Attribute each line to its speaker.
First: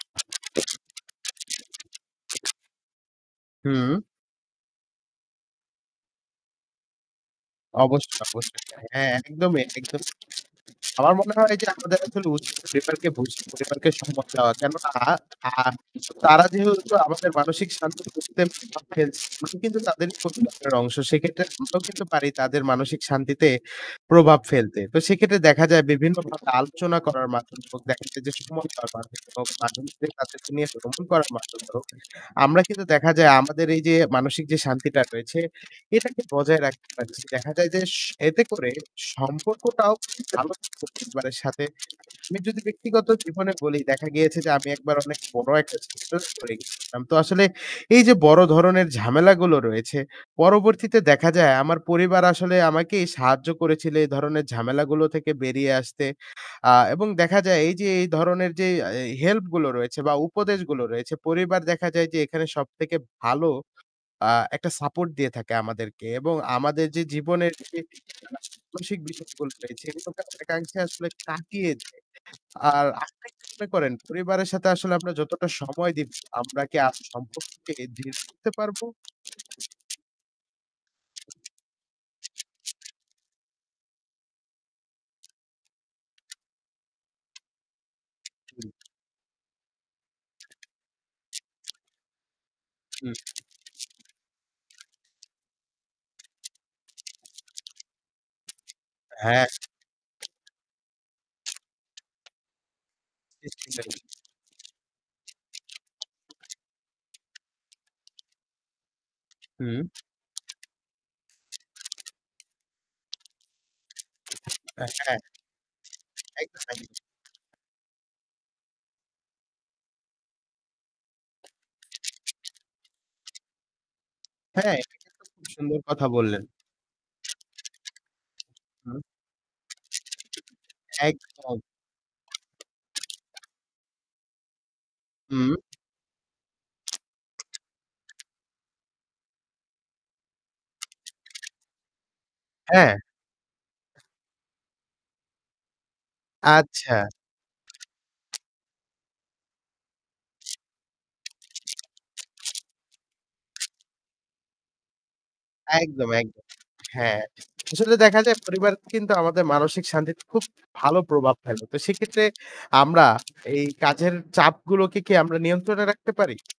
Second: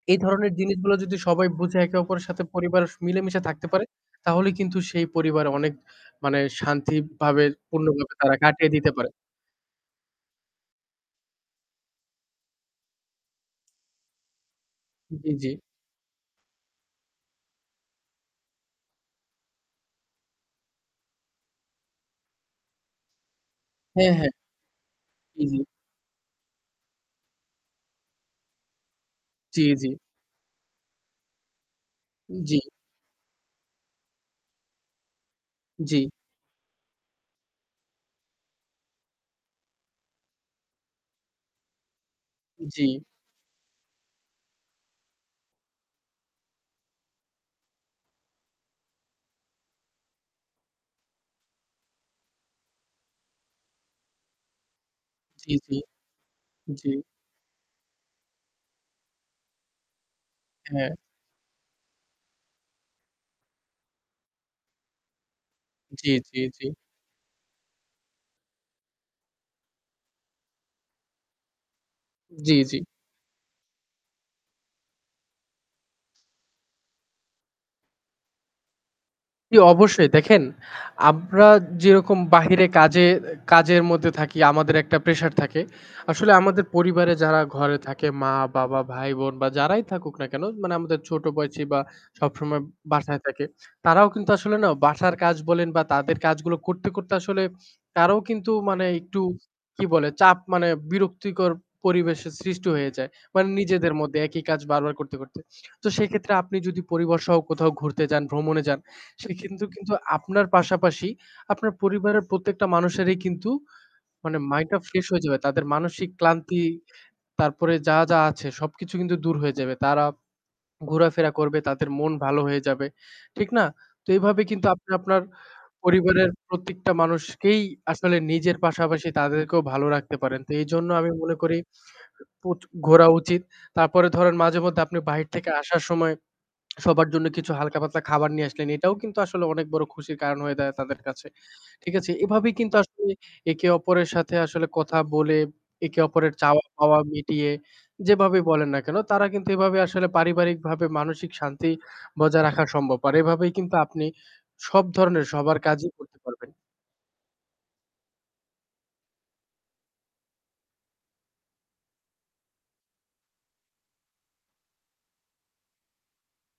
Speaker 1: এই ধরনের জিনিসগুলো যদি সবাই বুঝে একে অপরের সাথে পরিবার মিলেমিশে থাকতে পারে
Speaker 2: হুম।
Speaker 1: তাহলে কিন্তু সেই পরিবার অনেক মানে শান্তিভাবে পূর্ণভাবে
Speaker 2: অবশ্যই,
Speaker 1: তারা
Speaker 2: অবশ্যই।
Speaker 1: কাটিয়ে দিতে
Speaker 2: হ্যাঁ
Speaker 1: পারে।
Speaker 2: একদমই, একদমই। আমার মনে হয় যে আমাদের আসলে উচিত পরিবারকে বুঝ পরিবারকে সময় দেওয়া। কেননা
Speaker 1: জ্বী, জ্বী।
Speaker 2: আহ তারা যেহেতু আমাদের মানসিক শান্তি বুঝতে [unintelligible] কিন্তু তাদের পরিবারের অংশ। সেক্ষেত্রে আমরাও কিন্তু পারি তাদের মানসিক শান্তিতে
Speaker 1: হ্যাঁ, হ্যাঁ।
Speaker 2: প্রভাব ফেলতে। তো সেক্ষেত্রে
Speaker 1: জ্বি, জ্বি।
Speaker 2: দেখা যায় বিভিন্নভাবে আলোচনা করার মাধ্যমে হোক দেখা যায় যে সময়টা মাধ্যমে হোক
Speaker 1: জ্বি,
Speaker 2: বা
Speaker 1: জ্বি।
Speaker 2: [unintelligible] তাদেরকে নিয়ে ভ্রমন করার মাধ্যমে হোক
Speaker 1: জ্বী।
Speaker 2: আমরা কিন্তু দেখা যায় আমাদের এই যে মানসিক যে শান্তিটা রয়েছে
Speaker 1: জ্বি।
Speaker 2: এটাকে বজায় রাখতে পারছি। দেখা যায় যে এতে করে সম্পর্কটাও ভালো থাকছে পরিবারের সাথে। আমি যদি
Speaker 1: জ্বি।
Speaker 2: ব্যক্তিগত জীবনে বলি দেখা গিয়েছে যে আমি একবার অনেক বড় একটা সিচুয়েশনে পরে গেছিলাম। তো আসলে এই যে বড় ধরনের ঝামেলাগুলো রয়েছে পরবর্তীতে দেখা যায় আমার পরিবার আসলে আমাকেই সাহায্য করেছিলে এই ধরনের ঝামেলাগুলো থেকে
Speaker 1: জ্বি,
Speaker 2: বেরিয়ে
Speaker 1: জ্বি।
Speaker 2: আসতে। আহ
Speaker 1: জ্বী।
Speaker 2: এবং দেখা যায় এই যে এই ধরনের যে এহ হেল্পগুলো রয়েছে বা উপদেশগুলো
Speaker 1: হ্যাঁ।
Speaker 2: রয়েছে পরিবার দেখা যায় যে এখানে সবথেকে ভালো আ একটা সাপোর্ট দিয়ে থাকে আমাদেরকে
Speaker 1: জ্বি,
Speaker 2: এবং
Speaker 1: জ্বি, জ্বি।
Speaker 2: আমাদের যে জীবনের মানসিক বিষয়গুলো রয়েছে সেগুলোকে অনেকাংশে আসলে কাটিয়ে দেয়।
Speaker 1: জ্বী, জ্বী।
Speaker 2: আর আপনি কি মনে করেন পরিবারের সাথে আসলে আমরা যতটা সময় দিব আমরা কি আ সম্পর্ককে দৃঢ় করতে পারব?
Speaker 1: জ্বি অবশ্যই। দেখেন আমরা যেরকম বাহিরে কাজের কাজের মধ্যে থাকি আমাদের একটা প্রেশার থাকে আসলে আমাদের পরিবারে যারা ঘরে থাকে মা-বাবা ভাই-বোন বা যারাই থাকুক না কেন মানে আমাদের ছোটো বয়সি বা সবসময় বাসায়
Speaker 2: হুম।
Speaker 1: থাকে তারাও কিন্তু আসলে না বাসার কাজ বলেন বা তাদের কাজগুলো করতে, করতে আসলে তারাও কিন্তু মানে একটু
Speaker 2: হ্যাঁ।
Speaker 1: কি বলে চাপ মানে বিরক্তিকর পরিবেশের সৃষ্টি হয়ে যায়। মানে নিজেদের
Speaker 2: [unintelligible]
Speaker 1: মধ্যে একই কাজ বারবার করতে, করতে। তো সেক্ষেত্রে আপনি যদি পরিবারসহ কোথাও ঘুরতে যান ভ্রমণে যান সে কিন্তু,
Speaker 2: হু।
Speaker 1: কিন্তু আপনার পাশাপাশি আপনার পরিবারের প্রত্যেকটা মানুষেরই কিন্তু মানে মাইন্ডটা
Speaker 2: এ
Speaker 1: ফ্রেশ
Speaker 2: হ্যাঁ।
Speaker 1: হয়ে যাবে। তাদের মানসিক
Speaker 2: একদম,
Speaker 1: ক্লান্তি
Speaker 2: একদম।
Speaker 1: তারপরে যা, যা আছে সবকিছু কিন্তু দূর হয়ে যাবে তারা ঘোরাফেরা করবে তাদের মন ভালো হয়ে যাবে, ঠিক না? তো এভাবে কিন্তু
Speaker 2: হ্যাঁ
Speaker 1: আপনি
Speaker 2: এটা
Speaker 1: আপনার
Speaker 2: কিন্তু খুব সুন্দর কথা
Speaker 1: পরিবারের
Speaker 2: বললেন।
Speaker 1: প্রত্যেকটা মানুষকেই আসলে নিজের
Speaker 2: হুম
Speaker 1: পাশাপাশি তাদেরকেও ভালো রাখতে পারেন। তো এইজন্য আমি মনে করি
Speaker 2: একদম।
Speaker 1: প্র ঘোরা উচিত। তারপরে ধরেন মাঝেমধ্যে আপনি বাহির থেকে
Speaker 2: হু।
Speaker 1: আসার সময় সবার জন্য কিছু হালকা পাতলা খাবার নিয়ে আসলেন এটাও কিন্তু আসলে অনেক বড় খুশির কারণ হয়ে দাঁড়ায় তাদের কাছে। ঠিক আছে এভাবেই কিন্তু
Speaker 2: হ্যাঁ।
Speaker 1: আসলে একে অপরের সাথে আসলে কথা বলে একে অপরের চাওয়া পাওয়া
Speaker 2: আচ্ছা।
Speaker 1: মিটিয়ে, যেভাবে বলেন না কেন তারা কিন্তু এভাবে আসলে পারিবারিকভাবে মানসিক শান্তি বজায় রাখা সম্ভব। আর এভাবেই কিন্তু আপনি সব ধরনের সবার কাজই
Speaker 2: একদম,
Speaker 1: করতে
Speaker 2: একদম।
Speaker 1: পারবেন।
Speaker 2: হ্যাঁ। আসলে দেখা যায় পরিবার কিন্তু আমাদের মানসিক শান্তিতে খুব ভালো প্রভাব ফেলে। তো সেক্ষেত্রে আমরা এই কাজের চাপগুলোকে কি আমরা নিয়ন্ত্রণে রাখতে পারি?